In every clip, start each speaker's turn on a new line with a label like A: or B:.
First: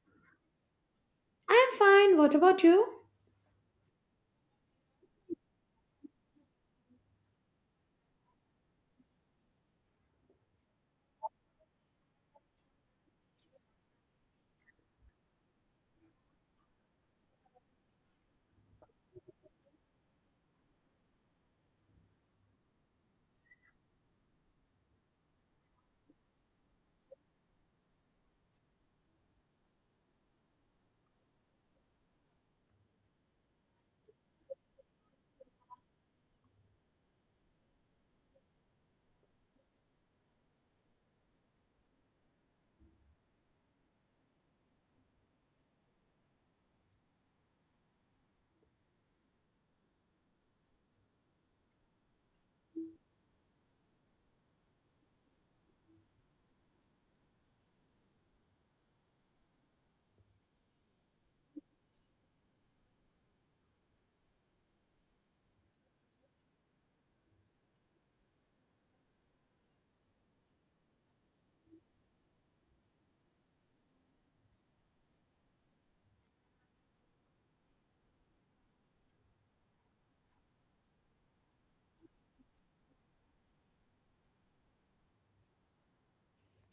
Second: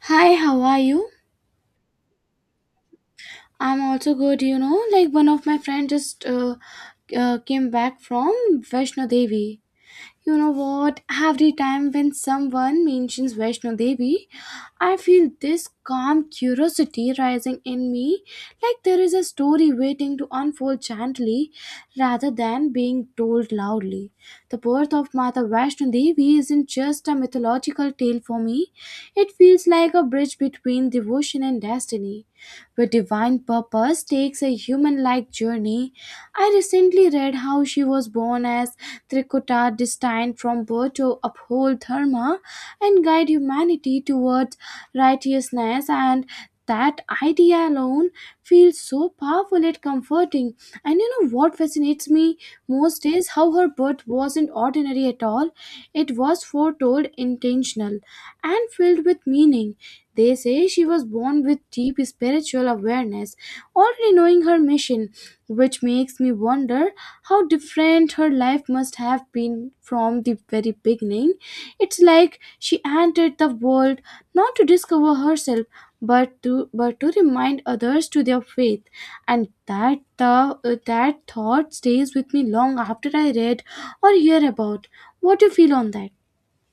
A: Hi, how are you?
B: I'm fine. What about you?
A: I'm also good, you know. Like one of my friends just came back from Vaishno Devi. You know what? Every time when someone mentions Vaishno Devi, I feel this calm curiosity rising in me, like there is a story waiting to unfold gently rather than being told loudly. The birth of Mata Vaishno Devi isn't just a mythological tale for me, it feels like a bridge between devotion and destiny, where divine purpose takes a human like journey. I recently read how she was born as Trikuta, destined from birth to uphold Dharma and guide humanity towards righteousness, and that idea alone feels so powerful and comforting. And you know what fascinates me most is how her birth wasn't ordinary at all. It was foretold, intentional, and filled with meaning. They say she was born with deep spiritual awareness, already knowing her mission, which makes me wonder how different her life must have been from the very beginning. It's like she entered the world not to discover herself but to remind others to their faith, and that the that thought stays with me long after I read or hear about. What do you feel on that?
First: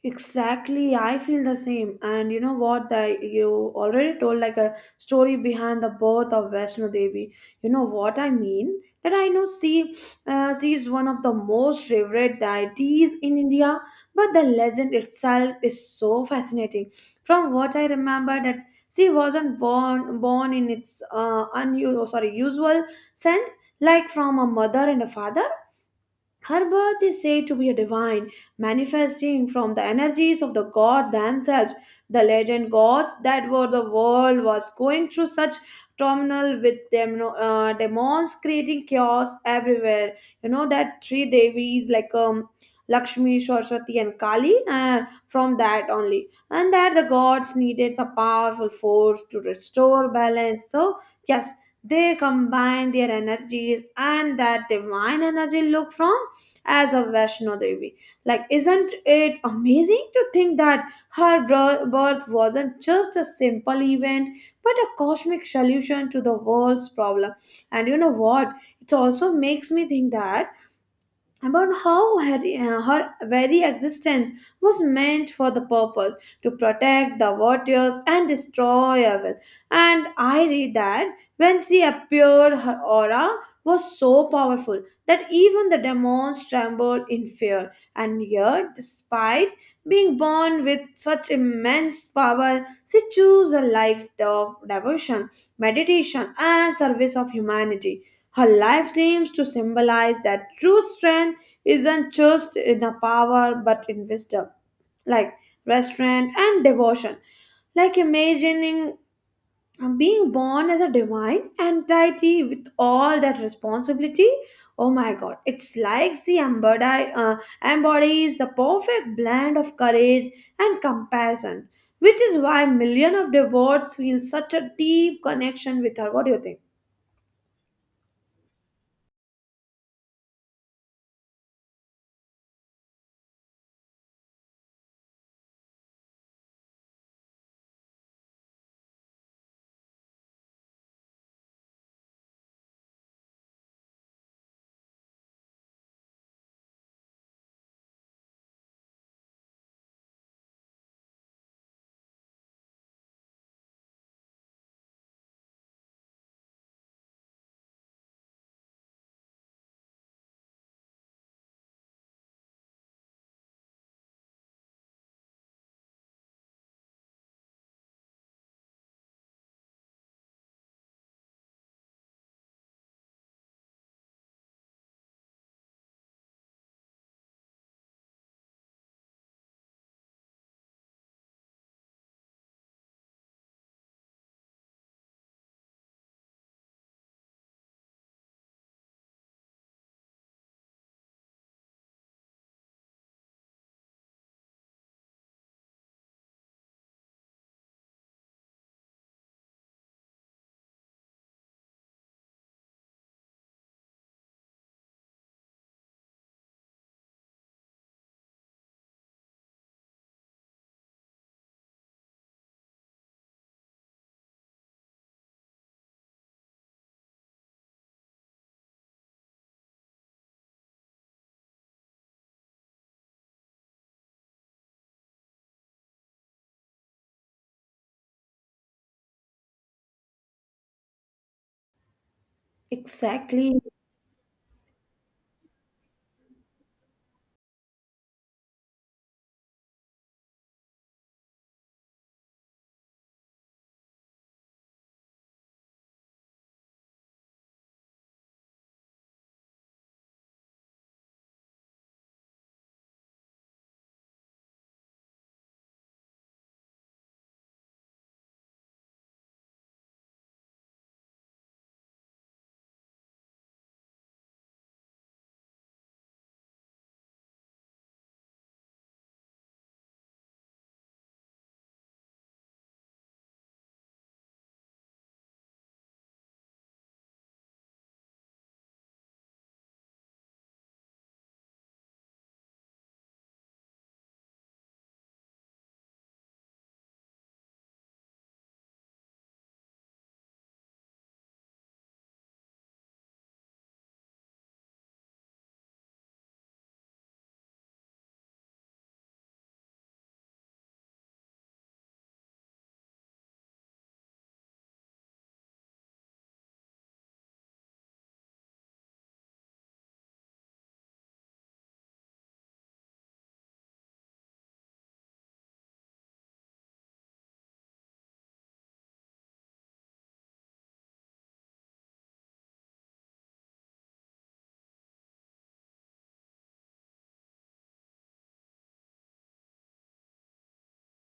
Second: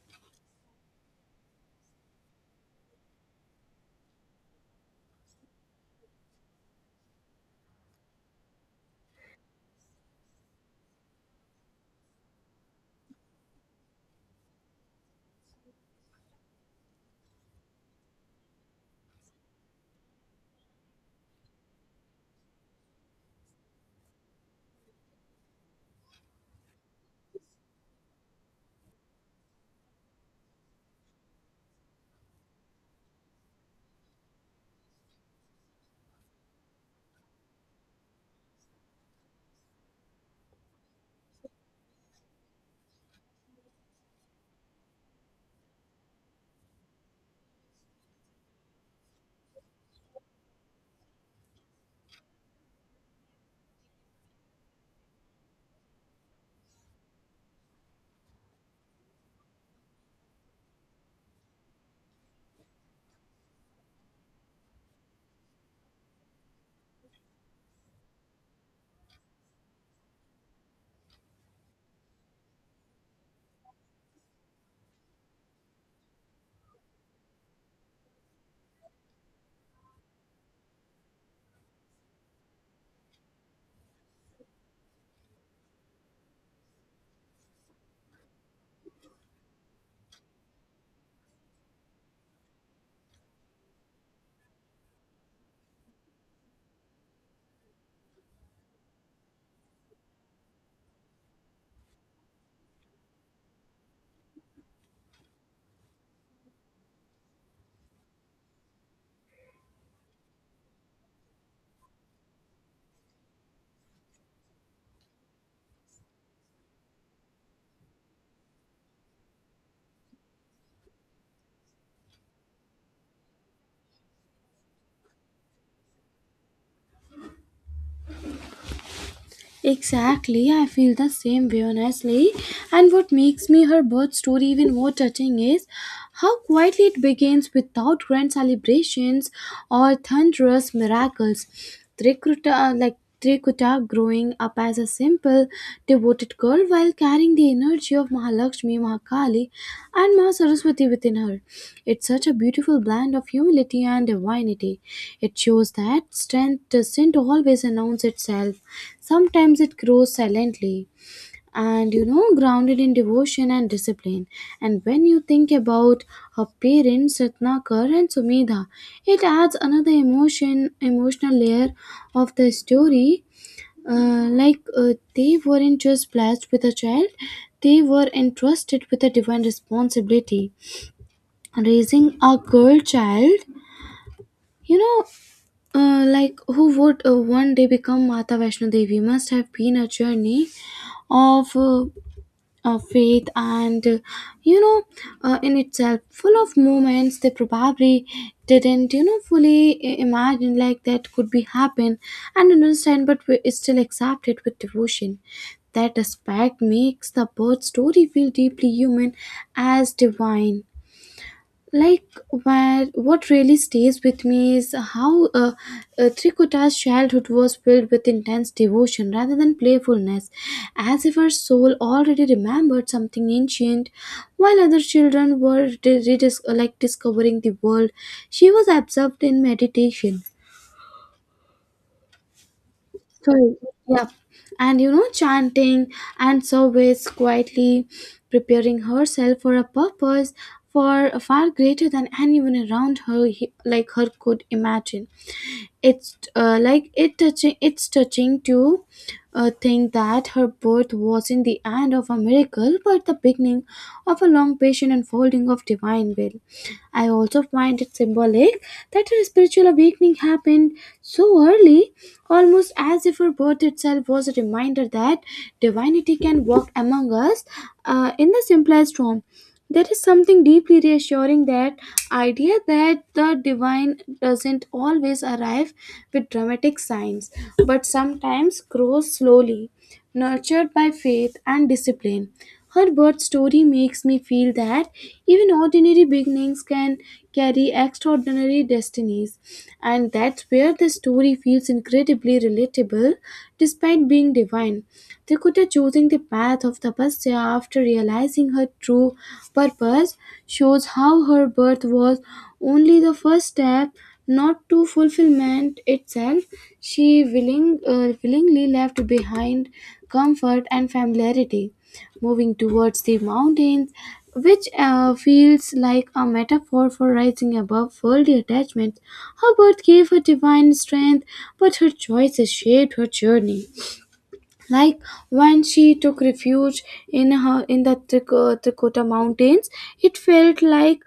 B: Exactly. I feel the same. And you know what? That you already told like a story behind the birth of Vaishno Devi. You know what I mean? That I know she is one of the most revered deities in India, but the legend itself is so fascinating. From what I remember, that she wasn't born in its unusual, sorry, usual sense, like from a mother and a father. Her birth is said to be a divine, manifesting from the energies of the god themselves. The legend gods that were the world was going through such terminal with them no, demons creating chaos everywhere. You know that three devis like Lakshmi, Saraswati, and Kali. From that only, and that the gods needed a powerful force to restore balance. So yes, they combine their energies, and that divine energy look from as a Vaishno Devi. Like, isn't it amazing to think that her birth wasn't just a simple event, but a cosmic solution to the world's problem? And you know what? It also makes me think that about how her very existence was meant for the purpose to protect the warriors and destroy evil. And I read that when she appeared, her aura was so powerful that even the demons trembled in fear. And yet, despite being born with such immense power, she chose a life of devotion, meditation, and service of humanity. Her life seems to symbolize that true strength isn't just in a power but in wisdom, like restraint and devotion. Like imagining being born as a divine and deity with all that responsibility. Oh my God, it's like embodies the perfect blend of courage and compassion, which is why millions of devotees feel such a deep connection with her. What do you think?
A: Exactly, I feel the same way honestly. And what makes me her birth story even more touching is how quietly it begins without grand celebrations or thunderous miracles. Trikuta, like Trikuta growing up as a simple people devoted girl while carrying the energy of Mahalakshmi, Mahakali, and Ma Saraswati within her. It's such a beautiful blend of humility and divinity. It shows that strength doesn't always announce itself, sometimes it grows silently. And you know, grounded in devotion and discipline. And when you think about her parents, Ratnakar and Sumedha, it adds another emotional layer of the story. They weren't just blessed with a child, they were entrusted with a divine responsibility. Raising a girl child, you know, like who would one day become Mata Vaishno Devi must have been a journey of faith and you know in itself, full of moments they probably didn't, you know, fully imagine like that could be happen and understand, but we still accept it with devotion. That aspect makes the birth story feel deeply human as divine. Like, where what really stays with me is how Trikutta's childhood was filled with intense devotion rather than playfulness, as if her soul already remembered something ancient. While other children were like discovering the world, she was absorbed in meditation, so,
B: Exactly.
A: yeah, and you know, chanting and service, quietly preparing herself for a purpose for far greater than anyone around her, like her, could imagine. It's like it touching. It's touching to think that her birth wasn't the end of a miracle, but the beginning of a long patient unfolding of divine will. I also find it symbolic that her spiritual awakening happened so early, almost as if her birth itself was a reminder that divinity can walk among us in the simplest form. There is something deeply reassuring, that idea that the divine doesn't always arrive with dramatic signs, but sometimes grows slowly, nurtured by faith and discipline. Her birth story makes me feel that even ordinary beginnings can carry extraordinary destinies, and that's where the story feels incredibly relatable despite being divine. Dakota choosing the path of tapasya after realizing her true purpose shows how her birth was only the first step, not to fulfillment itself. She willingly left behind comfort and familiarity, moving towards the mountains, which feels like a metaphor for rising above worldly attachments. Her birth gave her divine strength, but her choices shaped her journey. Like, when she took refuge in the Trikota mountains, it felt like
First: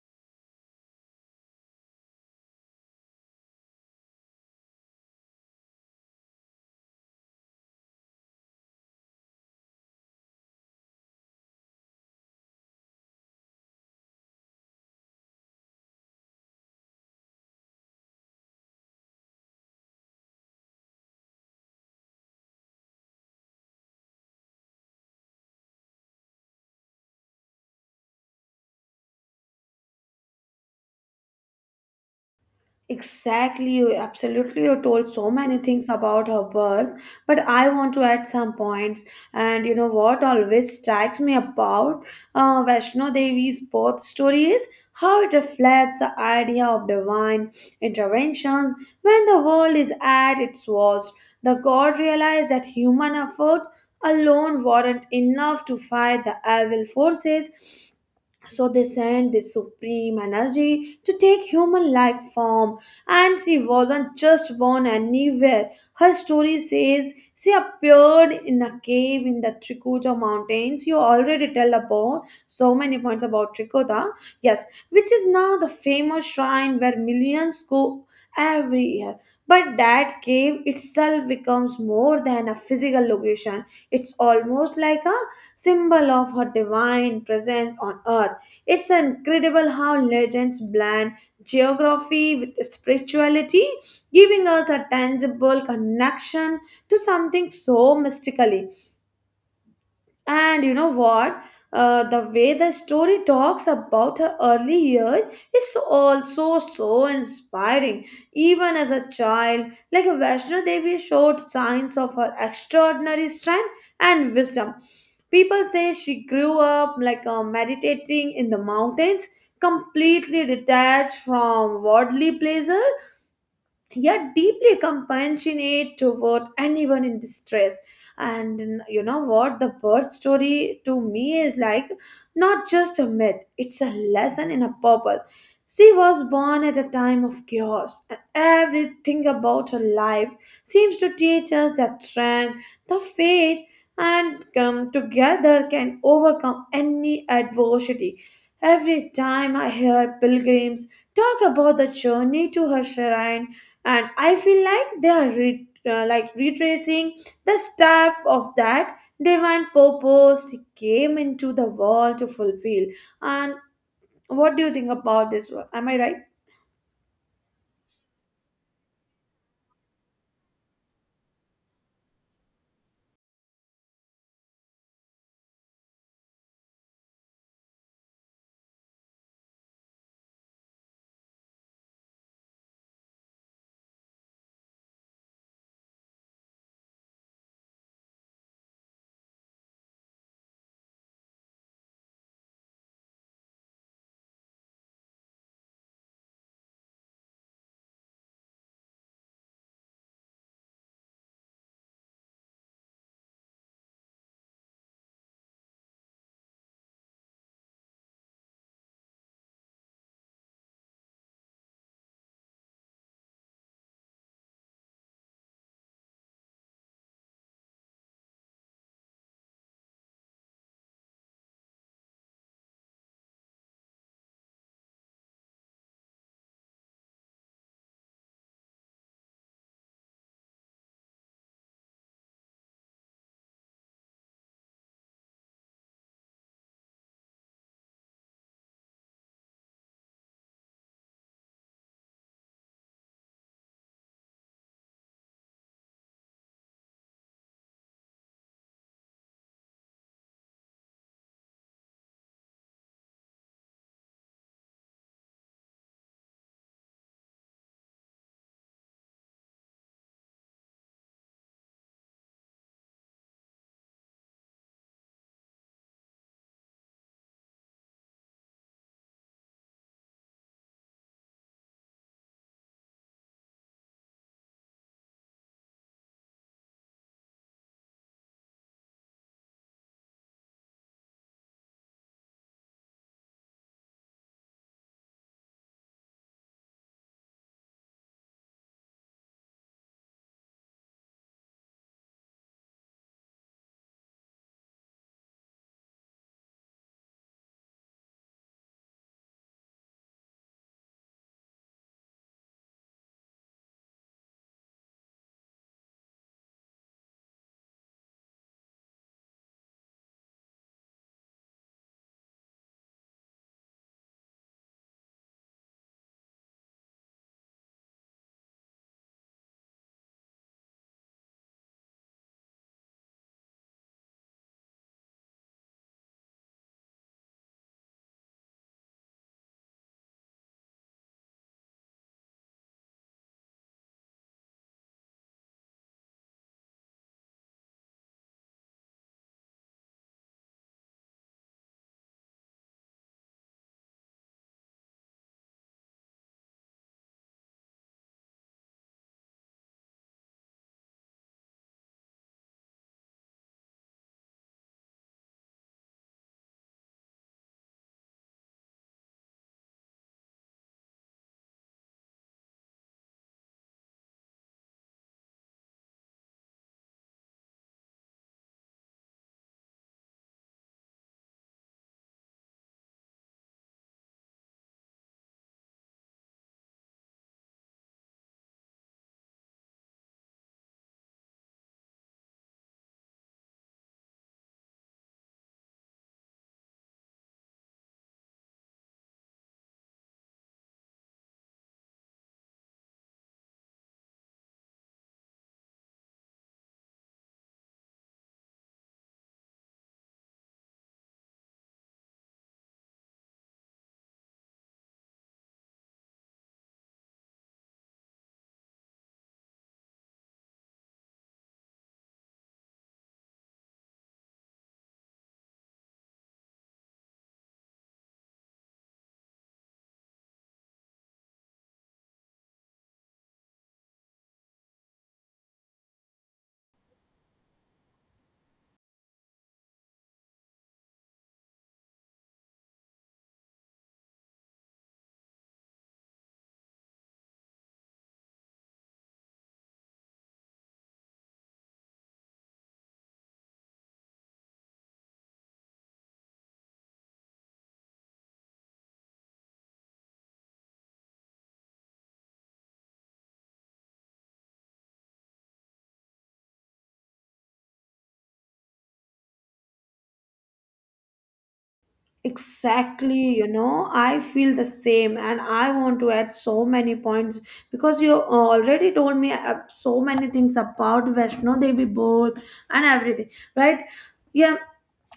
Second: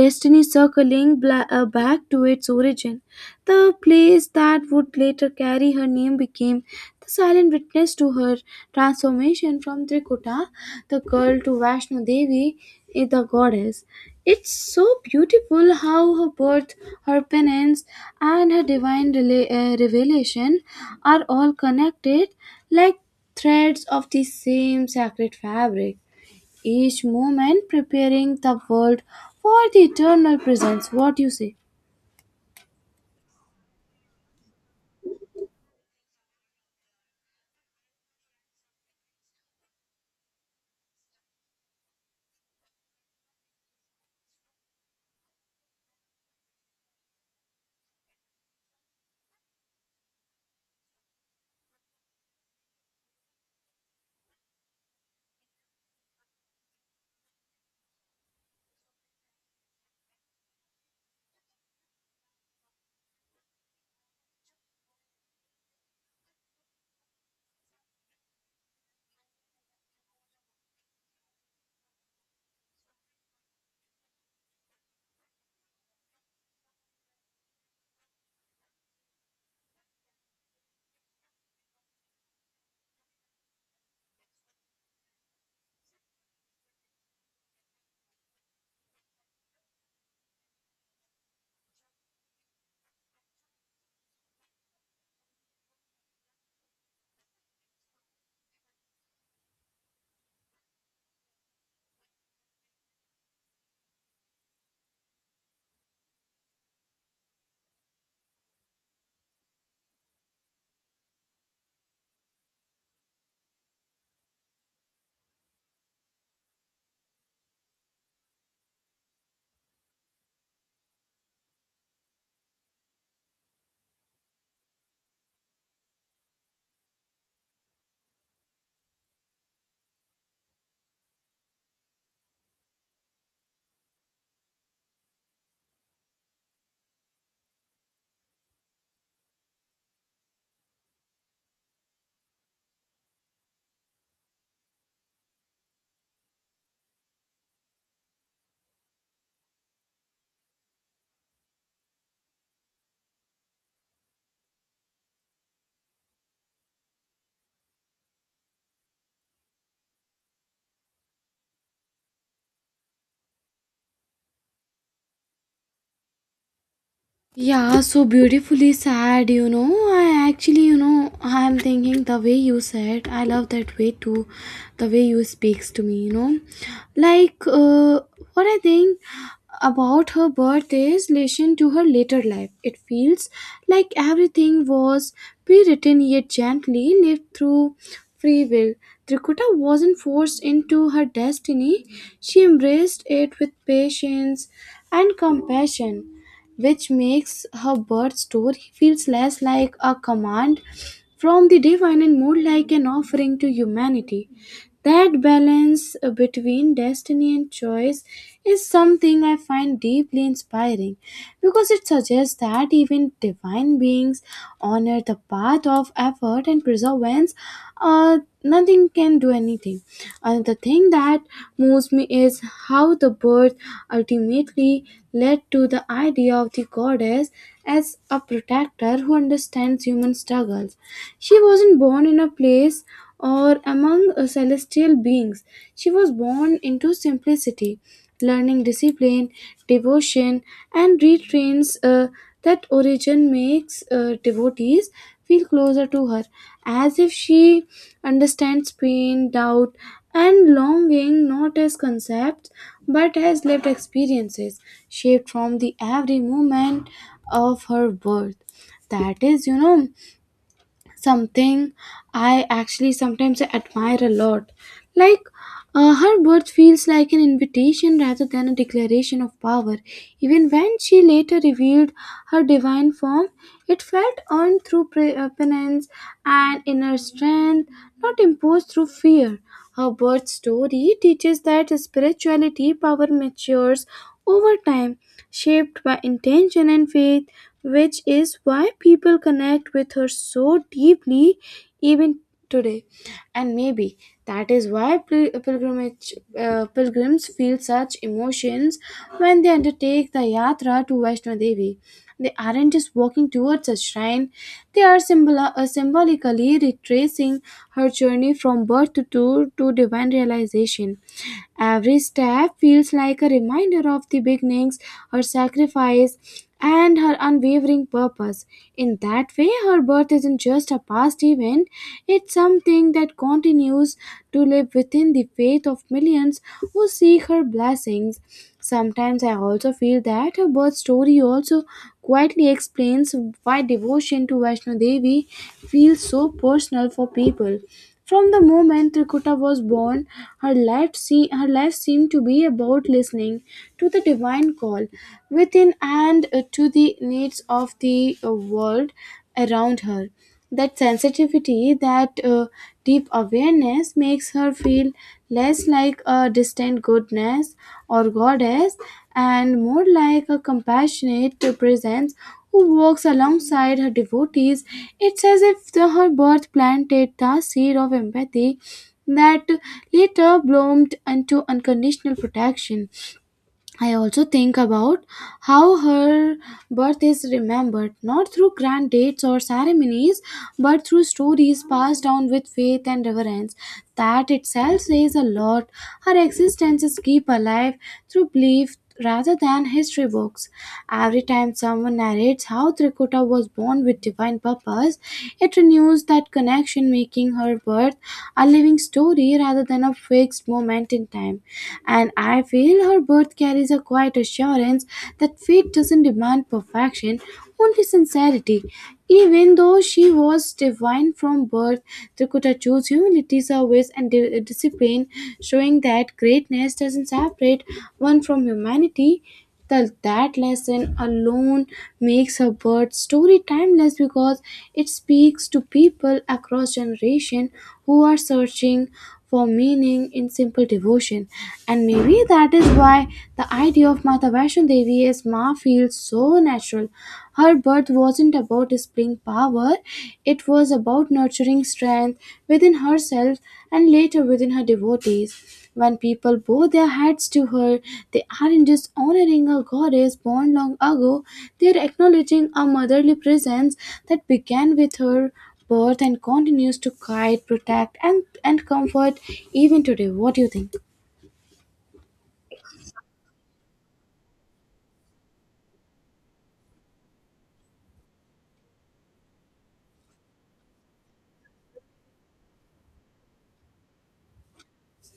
A: destiny circling back to its origin. The place that would later carry her name became the silent witness to her transformation from Trikota the girl to Vaishno Devi, the goddess. It's so beautiful how her birth, her penance, and her divine revelation are all connected like threads of the same sacred fabric, each moment preparing the world for the eternal presence. What do you say?
B: Exactly, you absolutely. You told so many things about her birth, but I want to add some points. And you know what always strikes me about Vaishno Devi's birth story is how it reflects the idea of divine interventions when the world is at its worst. The god realized that human effort alone weren't enough to fight the evil forces, so they sent this supreme energy to take human like form, and she wasn't just born anywhere. Her story says she appeared in a cave in the Trikuta mountains. You already tell about so many points about Trikuta, yes, which is now the famous shrine where millions go every year. But that cave itself becomes more than a physical location. It's almost like a symbol of her divine presence on earth. It's incredible how legends blend geography with spirituality, giving us a tangible connection to something so mystical. And you know what? The way the story talks about her early years is also so inspiring. Even as a child, like Vaishno Devi showed signs of her extraordinary strength and wisdom. People say she grew up like meditating in the mountains, completely detached from worldly pleasure yet deeply compassionate toward anyone in distress. And you know what? The birth story to me is like not just a myth, it's a lesson in a purpose. She was born at a time of chaos, and everything about her life seems to teach us that strength, the faith, and come together can overcome any adversity. Every time I hear pilgrims talk about the journey to her shrine, and I feel like they are retracing the step of that divine purpose he came into the world to fulfill. And what do you think about this one, am I right?
A: Yeah, so beautifully sad, you know. I actually, you know, I'm thinking the way you said, I love that way too, the way you speaks to me, you know. Like, what I think about her birth is relation to her later life. It feels like everything was pre-written yet gently lived through free will. Trikuta wasn't forced into her destiny. She embraced it with patience and compassion, which makes her birth story feels less like a command from the divine and more like an offering to humanity. That balance between destiny and choice is something I find deeply inspiring, because it suggests that even divine beings honor the path of effort and perseverance. Nothing can do anything. Another thing that moves me is how the birth ultimately led to the idea of the goddess as a protector who understands human struggles. She wasn't born in a place or among celestial beings. She was born into simplicity, learning discipline, devotion, and retrains. That origin makes devotees feel closer to her, as if she understands pain, doubt, and longing not as concepts but as lived experiences shaped from the every moment of her birth. That is, you know, something I actually sometimes admire a lot. Like, her birth feels like an invitation rather than a declaration of power. Even when she later revealed her divine form, it felt earned through penance and inner strength, not imposed through fear. Her birth story teaches that spirituality power matures over time, shaped by intention and faith, which is why people connect with her so deeply even today. And maybe that is why pilgrimage, pilgrims feel such emotions when they undertake the yatra to Vaishno Devi. They aren't just walking towards a shrine, they are symbolically retracing her journey from birth to, divine realization. Every step feels like a reminder of the beginnings, her sacrifice, and her unwavering purpose. In that way, her birth isn't just a past event, it's something that continues to live within the faith of millions who seek her blessings. Sometimes I also feel that her birth story also quietly explains why devotion to Vaishno Devi feels so personal for people. From the moment Trikuta was born, her her life seemed to be about listening to the divine call within and to the needs of the world around her. That sensitivity, that deep awareness makes her feel less like a distant goodness or goddess and more like a compassionate presence who walks alongside her devotees. It's as if her birth planted the seed of empathy that later bloomed into unconditional protection. I also think about how her birth is remembered not through grand dates or ceremonies but through stories passed down with faith and reverence. That itself says a lot. Her existence is kept alive through belief rather than history books. Every time someone narrates how Trikuta was born with divine purpose, it renews that connection, making her birth a living story rather than a fixed moment in time. And I feel her birth carries a quiet assurance that fate doesn't demand perfection, only sincerity. Even though she was divine from birth, Trikuta chose humility, service, and discipline, showing that greatness doesn't separate one from humanity. That lesson alone makes her birth story timeless, because it speaks to people across generation who are searching for meaning in simple devotion. And maybe that is why the idea of Mata Vaishno Devi as Ma feels so natural. Her birth wasn't about displaying power, it was about nurturing strength within herself and later within her devotees. When people bow their heads to her, they aren't just honoring a goddess born long ago, they are acknowledging a motherly presence that began with her birth and continues to guide, protect, and comfort even today. What do you think?
B: Exactly, you know, I feel the same, and I want to add so many points because you already told me so many things about Vaishno Devi both and everything, right? Yeah,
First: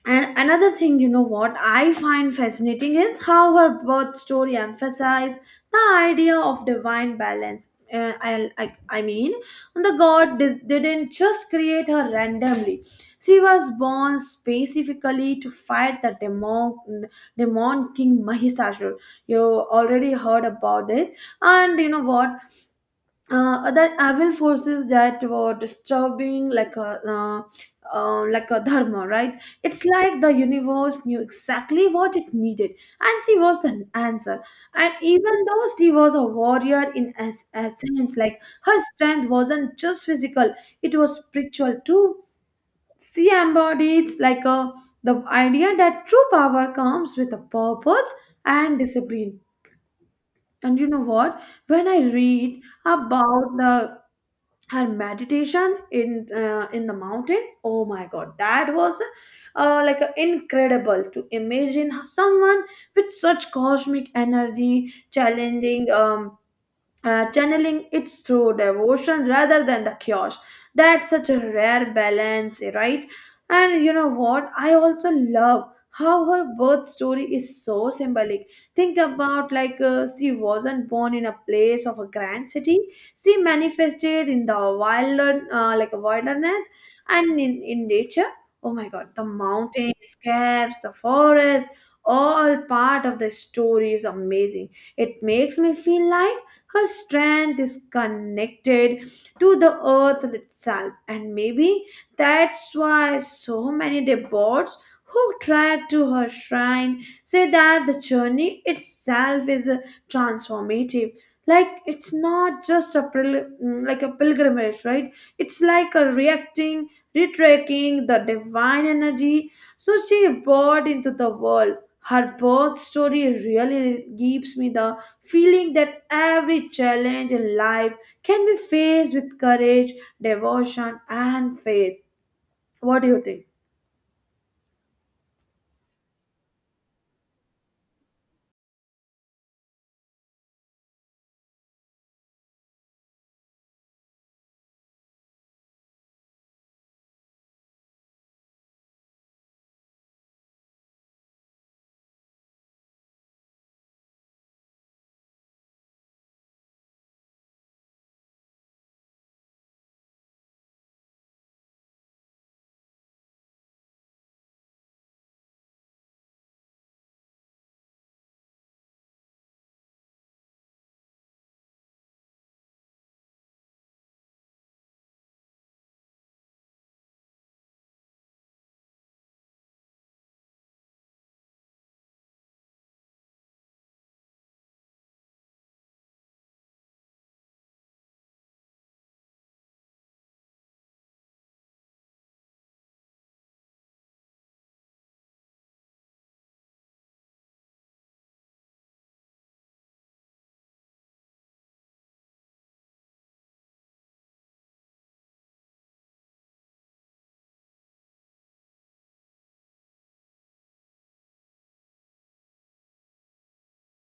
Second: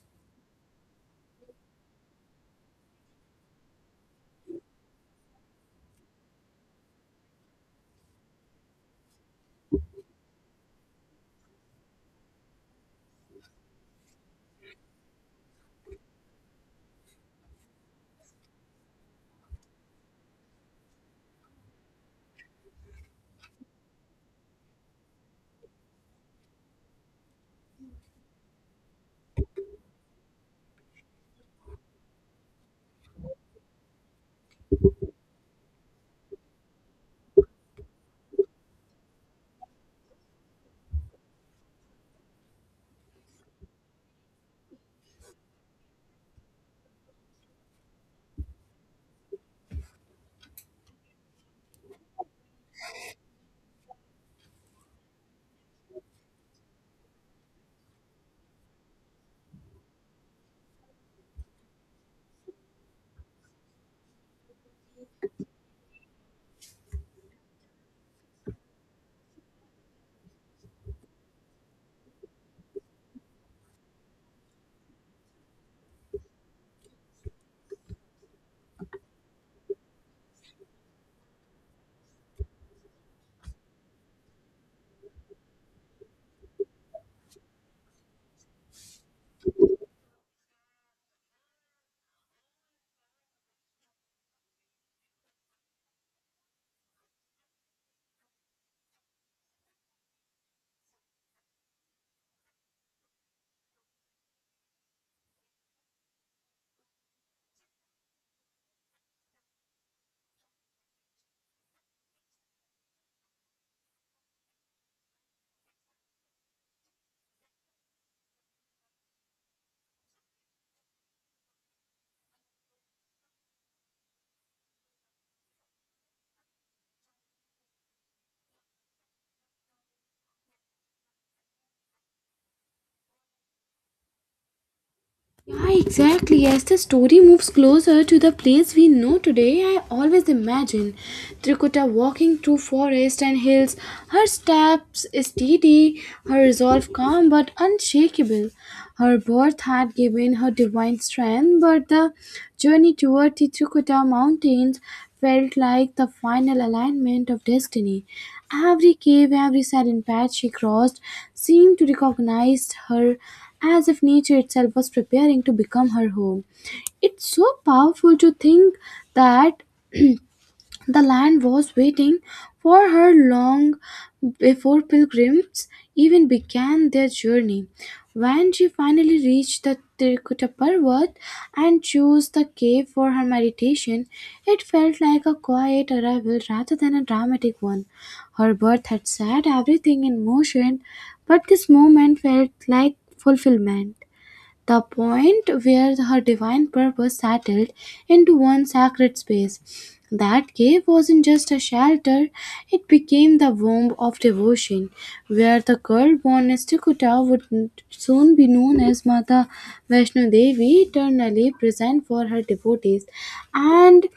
B: and another thing, you know what I find fascinating is how her birth story emphasized the idea of divine balance. I mean, the God didn't just create her randomly. She was born specifically to fight demon king Mahishasur. You already heard about this, and you know what? Other evil forces that were disturbing, like a dharma, right? It's like the universe knew exactly what it needed, and she was the answer. And even though she was a warrior in essence, like her strength wasn't just physical; it was spiritual too. She embodies like a the idea that true power comes with a purpose and discipline. And you know what? When I read about the her meditation in the mountains, oh my God, that was like a incredible to imagine someone with such cosmic energy challenging channeling it through devotion rather than the chaos. That's such a rare balance, right? And you know what? I also love how her birth story is so symbolic. Think about like she wasn't born in a place of a grand city. She manifested in the wilder, like a wilderness, and in nature. Oh my God! The mountains, caves, the forest, all part of the story is amazing. It makes me feel like her strength is connected to the earth itself, and maybe that's why so many devotees who track to her shrine say that the journey itself is transformative. Like it's not just a a pilgrimage, right? It's like a reacting, retracking the divine energy. So she brought into the world. Her birth story really gives me the feeling that every challenge in life can be faced with courage, devotion, and faith. What do you think?
A: Yeah, exactly. As the story moves closer to the place we know today, I always imagine Trikuta walking through forest and hills, her steps steady, her resolve calm but unshakable. Her birth had given her divine strength, but the journey toward the Trikuta mountains felt like the final alignment of destiny. Every cave, every silent path she crossed seemed to recognize her as if nature itself was preparing to become her home. It's so powerful to think that the land was waiting for her long before pilgrims even began their journey. When she finally reached the Tirkutta Parvat and chose the cave for her meditation, it felt like a quiet arrival rather than a dramatic one. Her birth had set everything in motion, but this moment felt like fulfillment, the point where her divine purpose settled into one sacred space. That cave wasn't just a shelter, it became the womb of devotion, where the girl born as Tikuta would soon be known as Mata Vaishno Devi, eternally present for her devotees. And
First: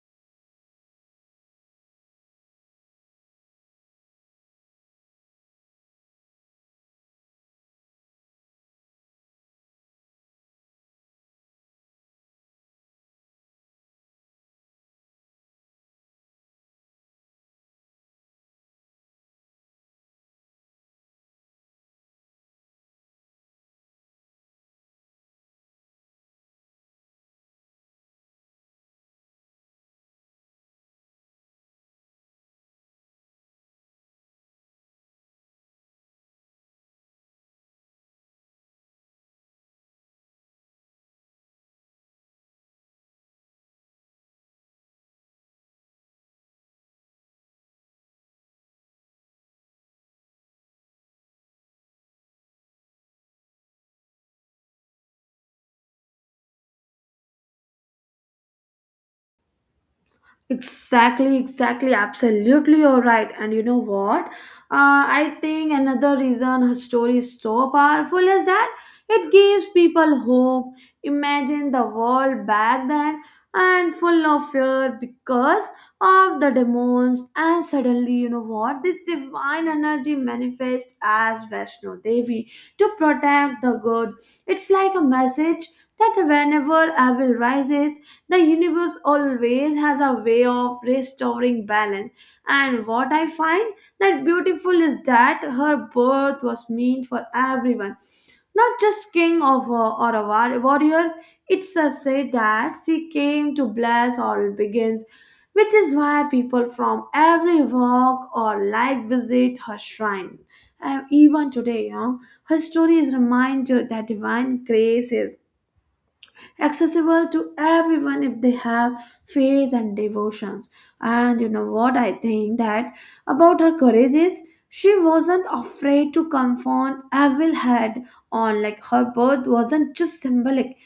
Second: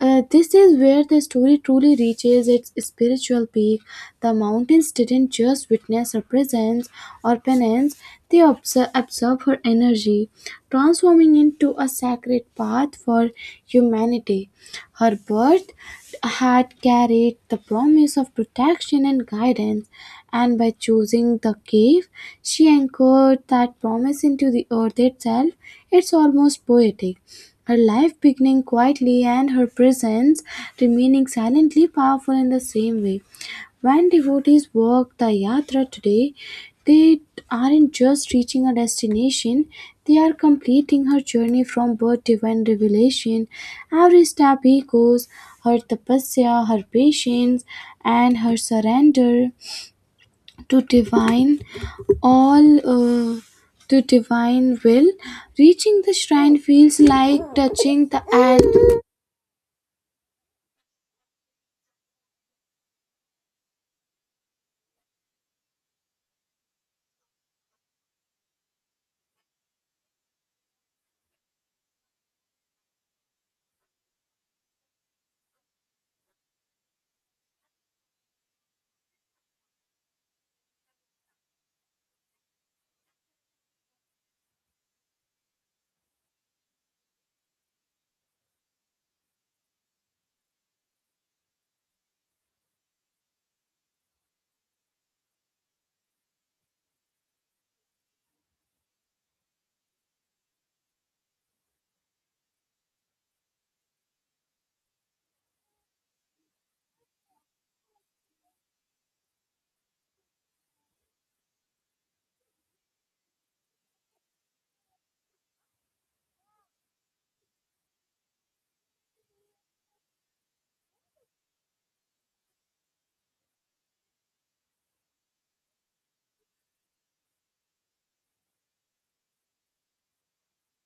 A: This is where the story truly reaches its spiritual peak. The mountains didn't just witness her presence or penance, they absorb her energy, transforming into a sacred path for humanity. Her birth had carried the promise of protection and guidance, and by choosing the cave, she anchored that promise into the earth itself. It's almost poetic. Her life beginning quietly and her presence remaining silently powerful in the same way. When devotees walk the yatra today, they aren't just reaching a destination, they are completing her journey from birth to divine revelation. Every step echoes her tapasya, her patience, and her surrender to divine all uh, to divine will, reaching the shrine feels like touching the end.
B: Exactly, exactly, absolutely, you're right. And you know what? I think another reason her story is so powerful is that it gives people hope. Imagine the world back then and full of fear because of the demons, and suddenly, you know what? This divine energy manifests as Vaishno Devi to protect the good. It's like a message that whenever evil rises, the universe always has a way of restoring balance, and what I find that beautiful is that her birth was meant for everyone, not just king of warriors. It's a say that she came to bless all beings, which is why people from every walk or life visit her shrine. And even today, you know, her story is reminder that divine grace is accessible to everyone if they have faith and devotions. And you know what I think that about her courage is she wasn't afraid to confront evil head on. Like her birth wasn't just symbolic.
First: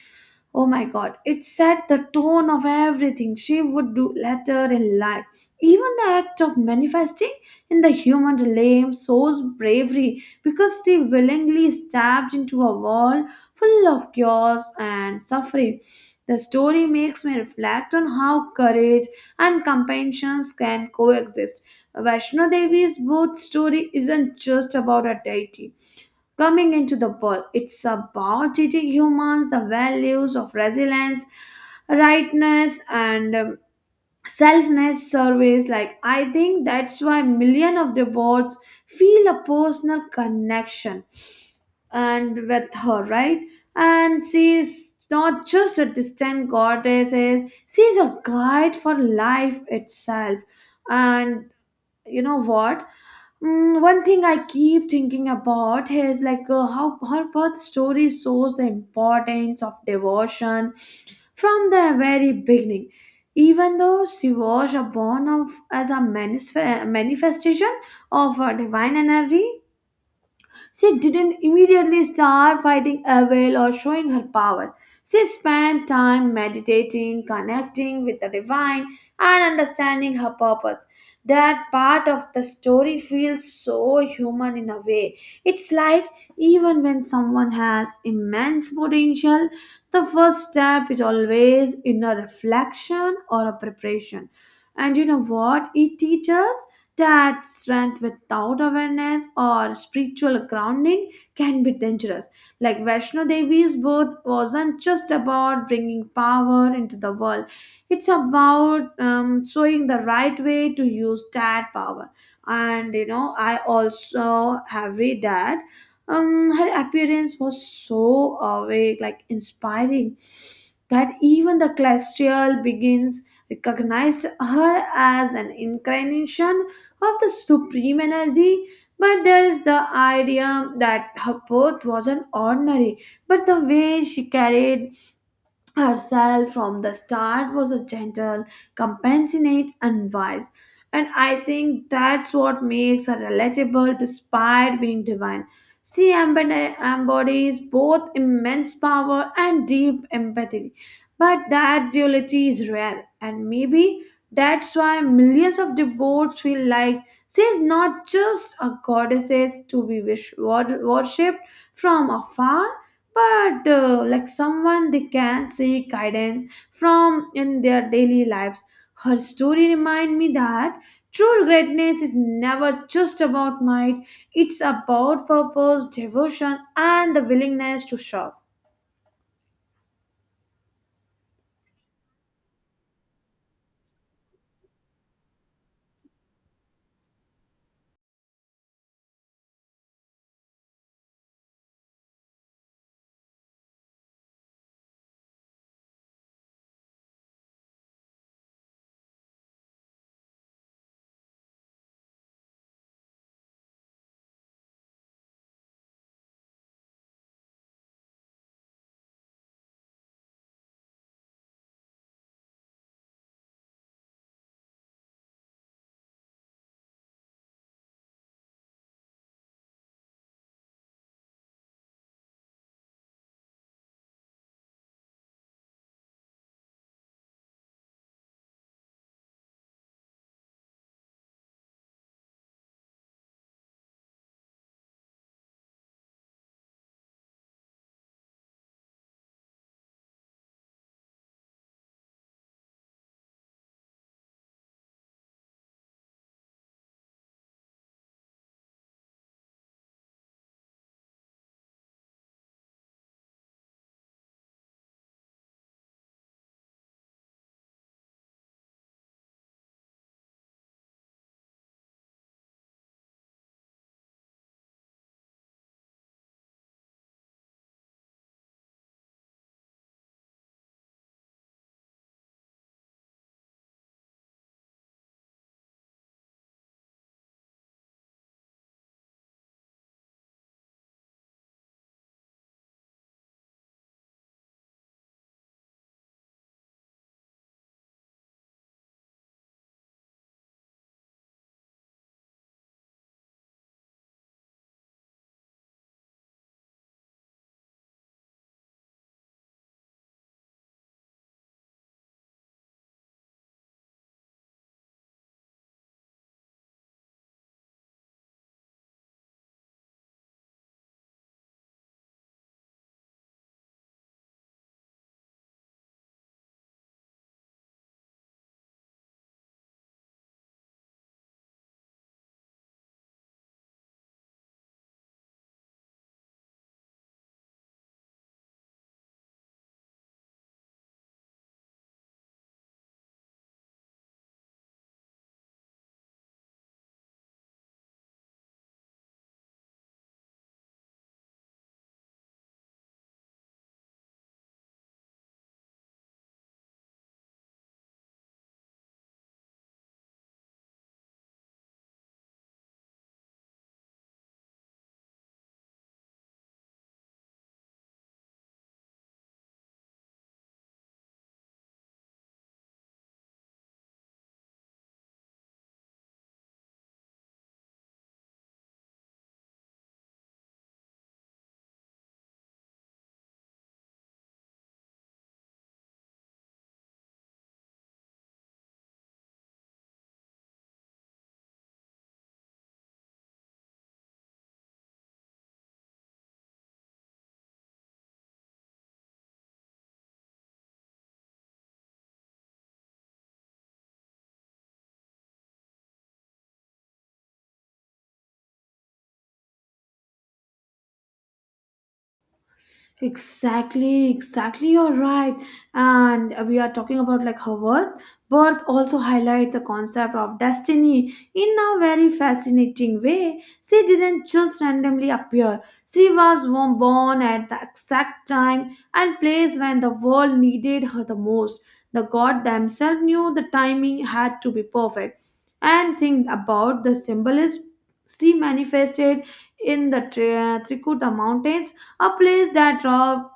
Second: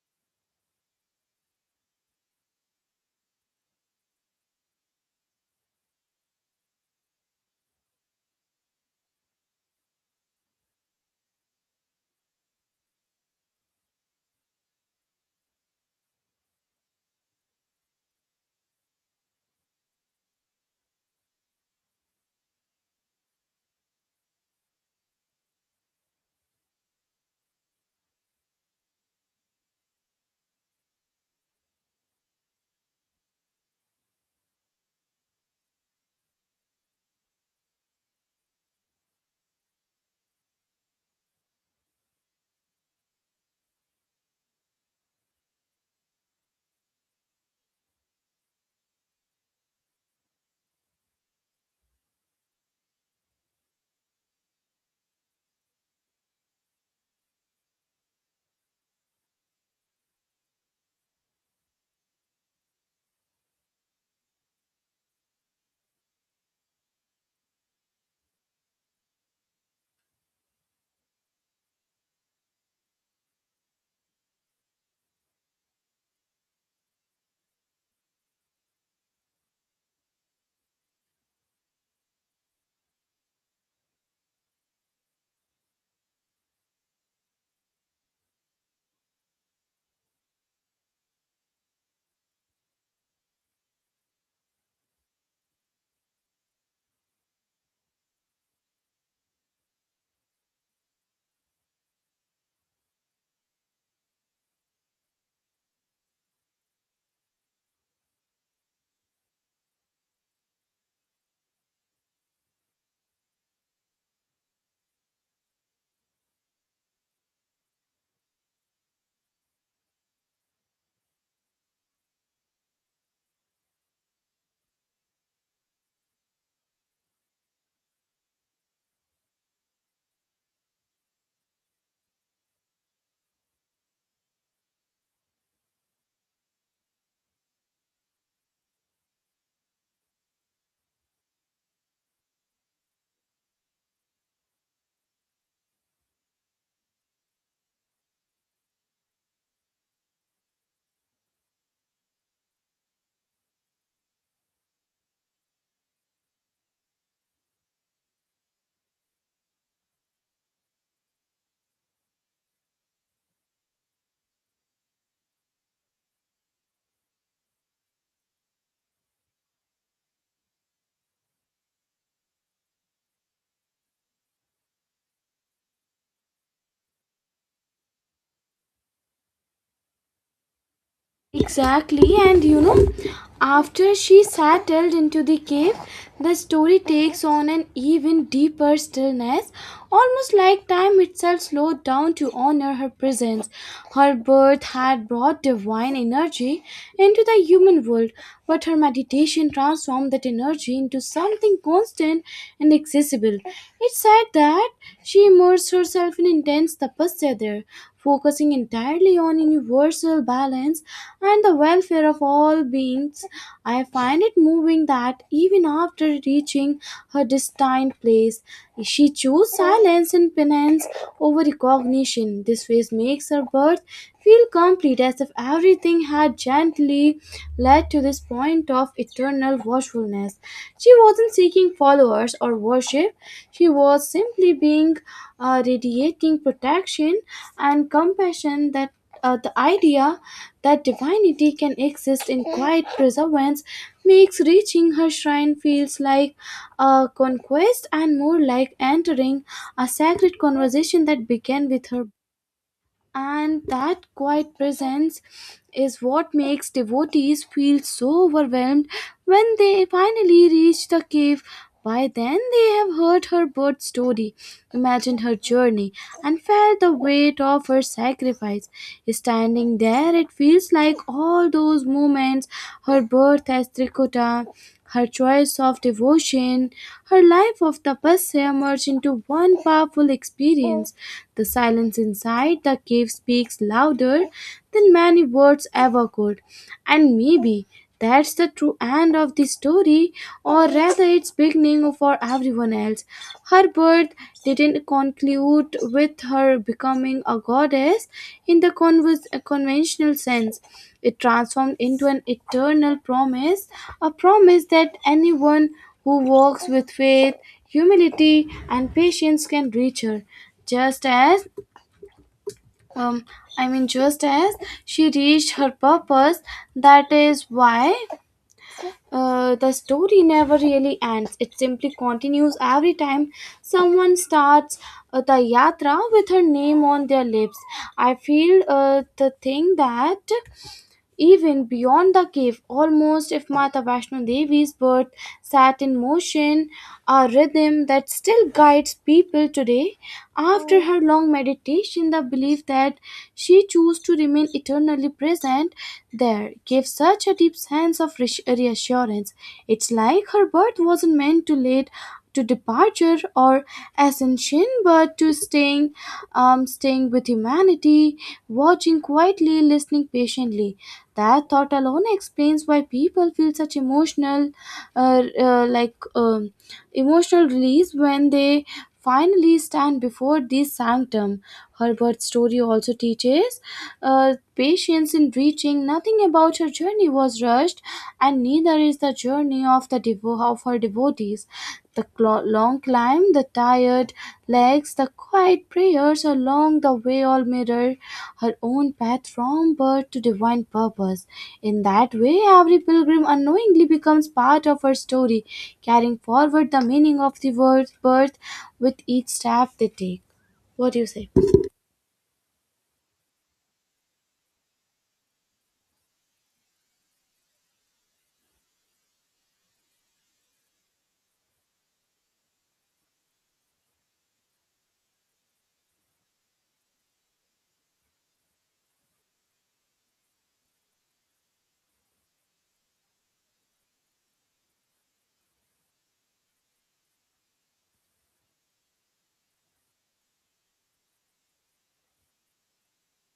B: Oh my God, it set the tone of everything she would do later in life. Even the act of manifesting in the human realm shows bravery because she willingly stepped into a wall full of chaos and suffering. The story makes me reflect on how courage and compassion can coexist. Vaishno Devi's birth story isn't just about a deity coming into the world, it's about teaching humans the values of resilience, rightness, and selfness surveys. Like I think that's why million of the bots feel a personal connection and with her, right? And she's not just a distant goddess, is she's a guide for life itself. And you know what? One thing I keep thinking about is like how her birth story shows the importance of devotion from the very beginning. Even though she was born of, as a manifestation of divine energy, she didn't immediately start fighting evil or showing her power. She spent time meditating, connecting with the divine, and understanding her purpose. That part of the story feels so human in a way. It's like even when someone has immense potential, the first step is always in a reflection or a preparation. And you know what? It teaches that strength without awareness or spiritual grounding can be dangerous. Like Vaishno Devi's birth wasn't just about bringing power into the world, it's about showing the right way to use that power. And you know, I also have read that her appearance was so awake, like inspiring, that even the celestial begins recognized her as an incarnation of the supreme energy, but there is the idea that her birth wasn't ordinary, but the way she carried herself from the start was a gentle, compassionate, and wise. And I think that's what makes her relatable despite being divine. She embodies both immense power and deep empathy. But that duality is rare, and maybe that's why millions of devotees feel like she is not just a goddess to be worshipped from afar but like someone they can seek guidance from in their daily lives. Her story remind me that true greatness is never just about might; it's about purpose, devotion, and the willingness to serve.
A: Exactly, and you know, after she settled into the cave, the story takes on an even deeper stillness, almost like time itself slowed down to honor her presence. Her birth had brought divine energy into the human world, but her meditation transformed that energy into something constant and accessible. It said that she immersed herself in intense tapasya there, focusing entirely on universal balance and the welfare of all beings. I find it moving that even after reaching her destined place, she chose silence and penance over recognition. This phase makes her birth feel complete as if everything had gently led to this point of eternal watchfulness. She wasn't seeking followers or worship, she was simply being, radiating protection and compassion that. The idea that divinity can exist in quiet preservance makes reaching her shrine feels like a conquest and more like entering a sacred conversation that began with her, and that quiet presence is what makes devotees feel so overwhelmed when they finally reach the cave. By then, they have heard her birth story, imagined her journey, and felt the weight of her sacrifice. Standing there, it feels like all those moments, her birth as Trikota, her choice of devotion, her life of tapasya merge into one powerful experience. The silence inside the cave speaks louder than many words ever could. And maybe that's the true end of the story, or rather, its beginning for everyone else. Her birth didn't conclude with her becoming a goddess in the conventional sense. It transformed into an eternal promise, a promise that anyone who walks with faith, humility, and patience can reach her. Just as, um, I mean, just as she reached her purpose, that is why. The story never really ends. It simply continues every time someone starts the yatra with her name on their lips. I feel the thing that even beyond the cave, almost if Mata Vaishno Devi's birth sat in motion, a rhythm that still guides people today. After her long meditation, the belief that she chose to remain eternally present there gave such a deep sense of reassurance. It's like her birth wasn't meant to lead to departure or ascension, but to staying, staying with humanity, watching quietly, listening patiently. That thought alone explains why people feel such emotional, uh, uh, like um, emotional release when they finally stand before this sanctum. Herbert's story also teaches patience in reaching. Nothing about her journey was rushed, and neither is the journey of her devotees. The long climb, the tired legs, the quiet prayers along the way all mirror her own path from birth to divine purpose. In that way, every pilgrim unknowingly becomes part of her story, carrying forward the meaning of the word's birth with each step they take. What do you say?
B: Exactly, exactly. You're right. And we are talking about like her worth. Birth also highlights the concept of destiny in a very fascinating way. She didn't just randomly appear. She was born at the exact time and place when the world needed her the most. The god themselves knew the timing had to be perfect. And think about the symbolism she manifested in the Trikuta mountains, a place that raw,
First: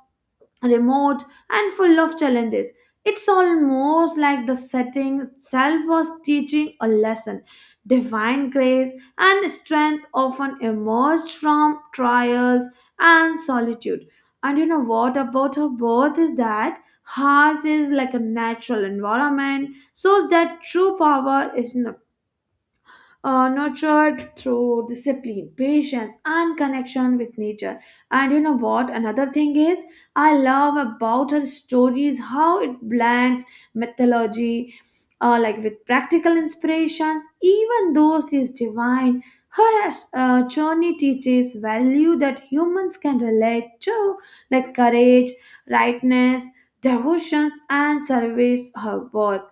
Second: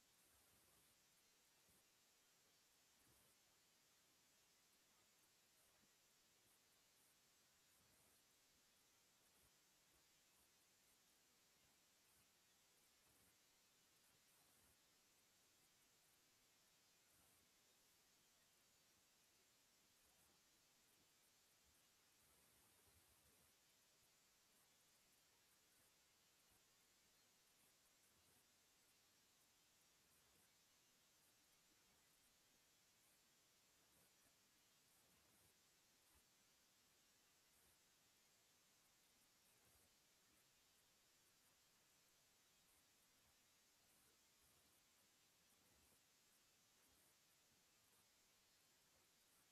B: remote, and full of challenges. It's almost like the setting itself was teaching a lesson. Divine grace and strength often emerged from trials and solitude. And you know what about her birth is that hers is like a natural environment, so that true power is not nurtured through discipline, patience, and connection with nature. And you know what? Another thing is, I love about her stories how it blends mythology, like with practical inspirations. Even though she is divine, her journey teaches value that humans can relate to, like courage, rightness, devotions, and service. Her worth,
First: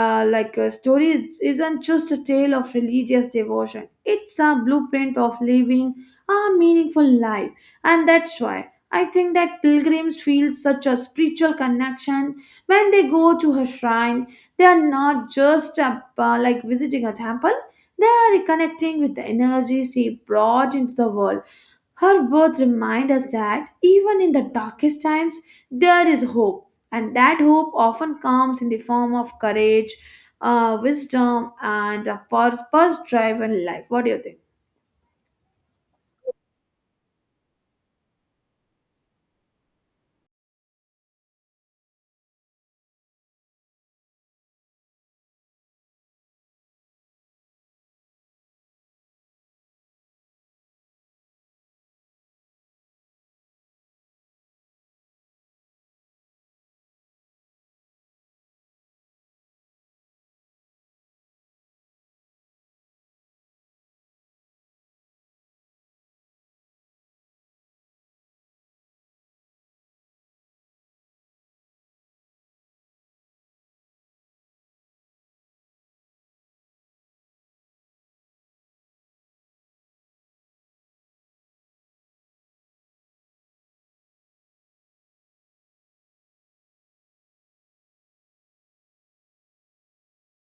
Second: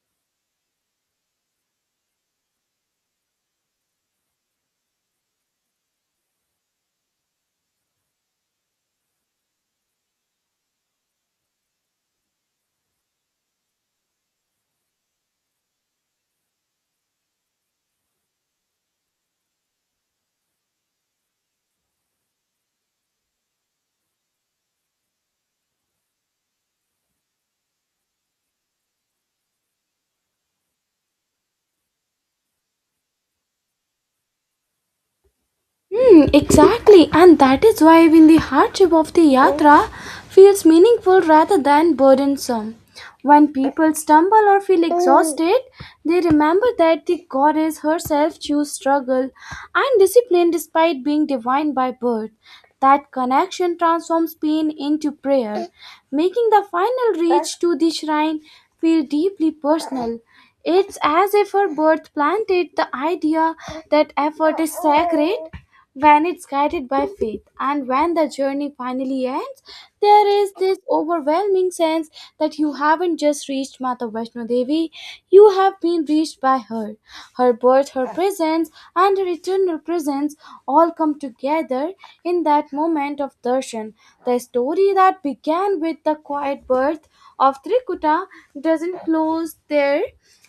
B: like a story, is- not just a tale of religious devotion, it's a blueprint of living a meaningful life, and that's why I think that pilgrims feel such a spiritual connection when they go to a shrine. They are not just like visiting a temple, they are reconnecting with the energy she brought into the world. Her birth reminds us that even in the darkest times, there is hope, and that hope often comes in the form of courage, wisdom, and a purpose driven life. What do you think?
A: Hmm, exactly, and that is why even the hardship of the yatra feels meaningful rather than burdensome. When people stumble or feel exhausted, they remember that the goddess herself chose struggle and discipline despite being divine by birth. That connection transforms pain into prayer, making the final reach to the shrine feel deeply personal. It's as if her birth planted the idea that effort is sacred when it's guided by faith. And when the journey finally ends, there is this overwhelming sense that you haven't just reached Mata Vaishno Devi, you have been reached by her. Her birth, her presence, and her eternal presence all come together in that moment of darshan. The story that began with the quiet birth of Trikuta doesn't close there.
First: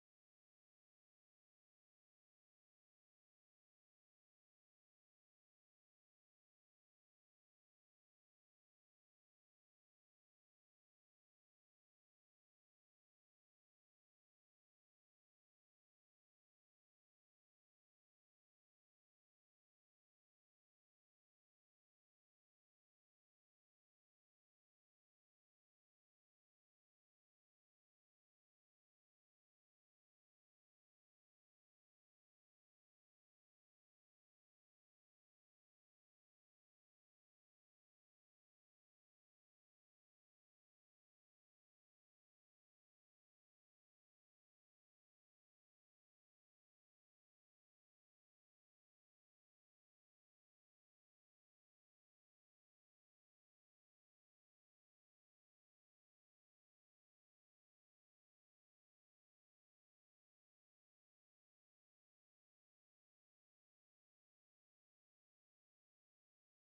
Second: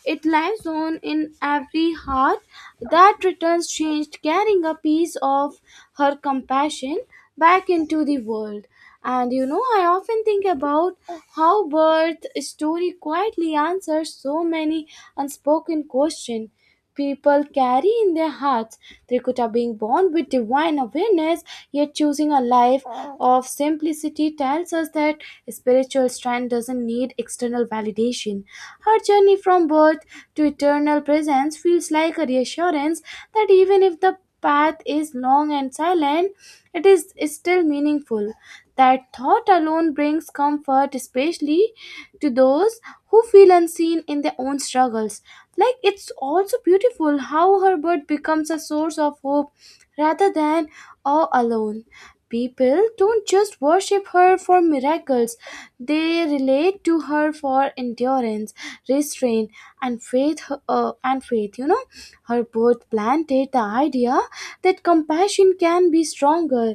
A: It lives on in every heart that returns changed, carrying a piece of her compassion back into the world. And you know, I often think about how birth story quietly answers so many unspoken questions people carry in their hearts. Trikuta being born with divine awareness, yet choosing a life of simplicity, tells us that spiritual strength doesn't need external validation. Her journey from birth to eternal presence feels like a reassurance that even if the path is long and silent, it is still meaningful. That thought alone brings comfort, especially to those who feel unseen in their own struggles. Like it's also beautiful how her birth becomes a source of hope rather than all alone. People don't just worship her for miracles, they relate to her for endurance, restraint, and faith. And faith, you know, her birth planted the idea that compassion can be stronger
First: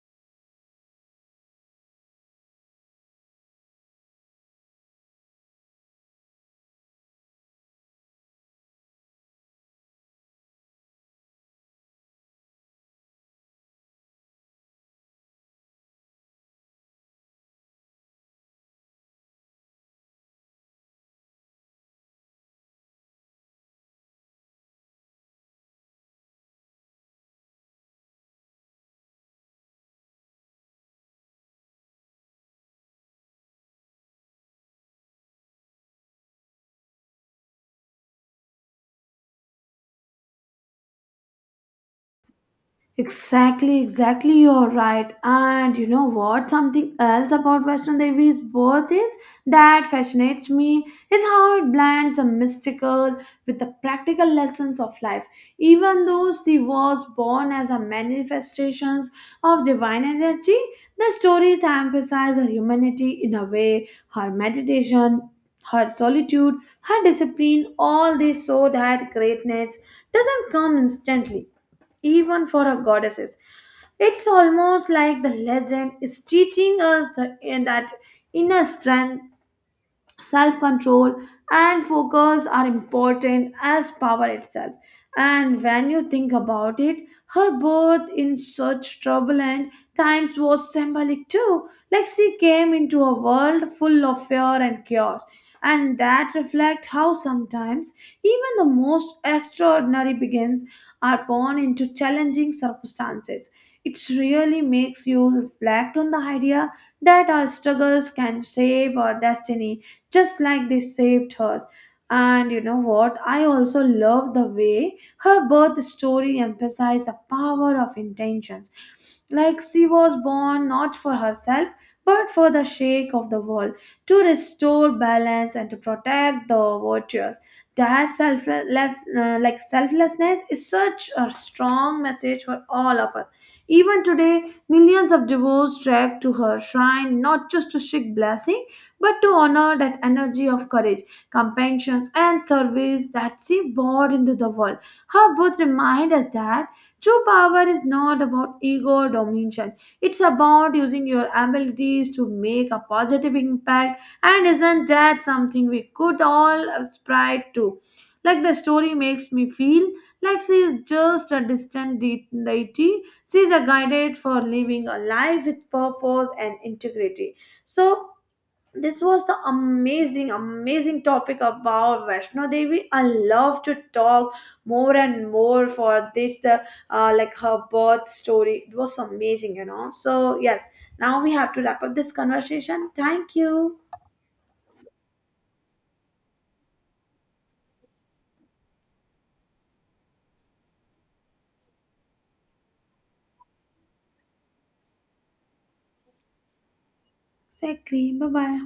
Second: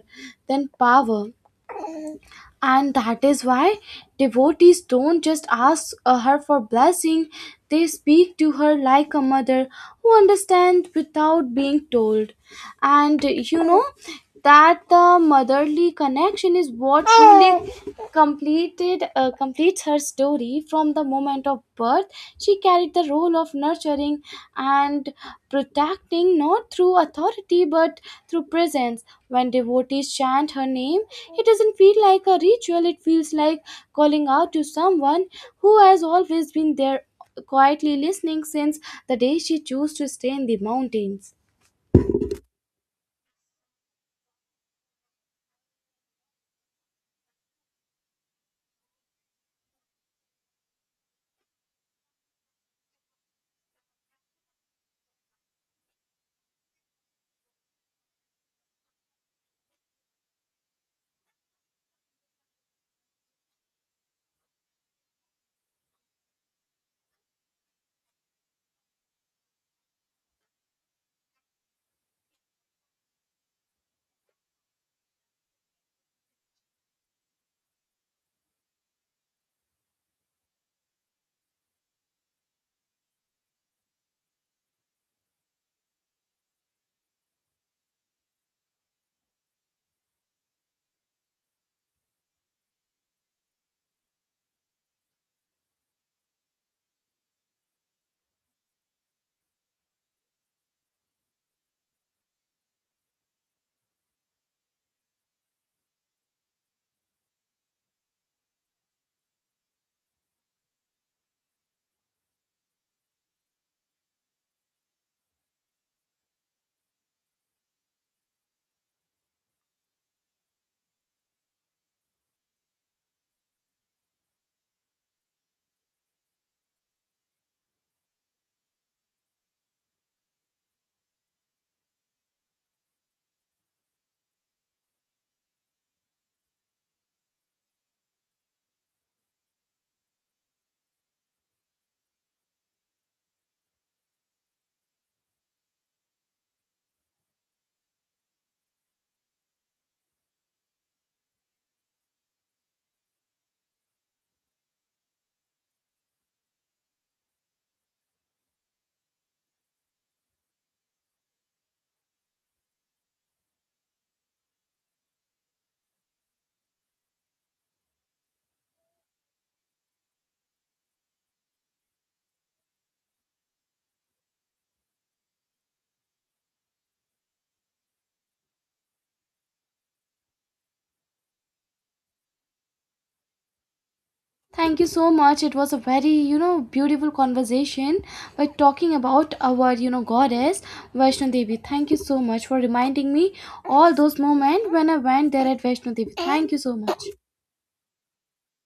A: than power, and that is why devotees don't just ask her for blessing, they speak to her like a mother who understands without being told. And you know, that the motherly connection is what truly completed completes it's her story from the moment of birth. She carried the role of nurturing and protecting not through authority but through presence. When devotees chant her name, it doesn't feel like a ritual, it feels like calling out to someone who has always been there, quietly listening since the day she chose to stay in the mountains.
B: Exactly, exactly, you're right. And you know what? Something else about Vaishno Devi's birth is that fascinates me is how it blends the mystical with the practical lessons of life. Even though she was born as a manifestations of divine energy, the stories emphasize her humanity in a way, her meditation, her solitude, her discipline, all this so that greatness doesn't come instantly even for our goddesses. It's almost like the legend is teaching us the, that inner strength, self control, and focus are important as power itself. And when you think about it, her birth in such turbulent times was symbolic too. Like she came into a world full of fear and chaos, and that reflects how sometimes even the most extraordinary beings are born into challenging circumstances. It really makes you reflect on the idea that our struggles can shape our destiny, just like they saved hers. And you know what? I also love the way her birth story emphasized the power of intentions. Like she was born not for herself but for the shake of the world, to restore balance and to protect the virtues. That self, like selflessness, is such a strong message for all of us. Even today, millions of devotees trek to her shrine, not just to seek blessing but to honor that energy of courage, compassion, and service that she brought into the world. Her birth reminds us that true power is not about ego or domination. It's about using your abilities to make a positive impact, and isn't that something we could all aspire to? Like the story makes me feel like she is just a distant deity. She is a guided for living a life with purpose and integrity. So this was the amazing topic about Vaishno Devi. I love to talk more and more for this the like her birth story, it was amazing, you know, so yes, now we have to wrap up this conversation. Thank you.
A: Thank you so much. It was a very, you know, beautiful conversation by talking about our, you know, goddess Vaishno Devi. Thank you so much for reminding me all those moments when I went there at Vaishno Devi. Thank you so much.
B: Exactly, bye bye.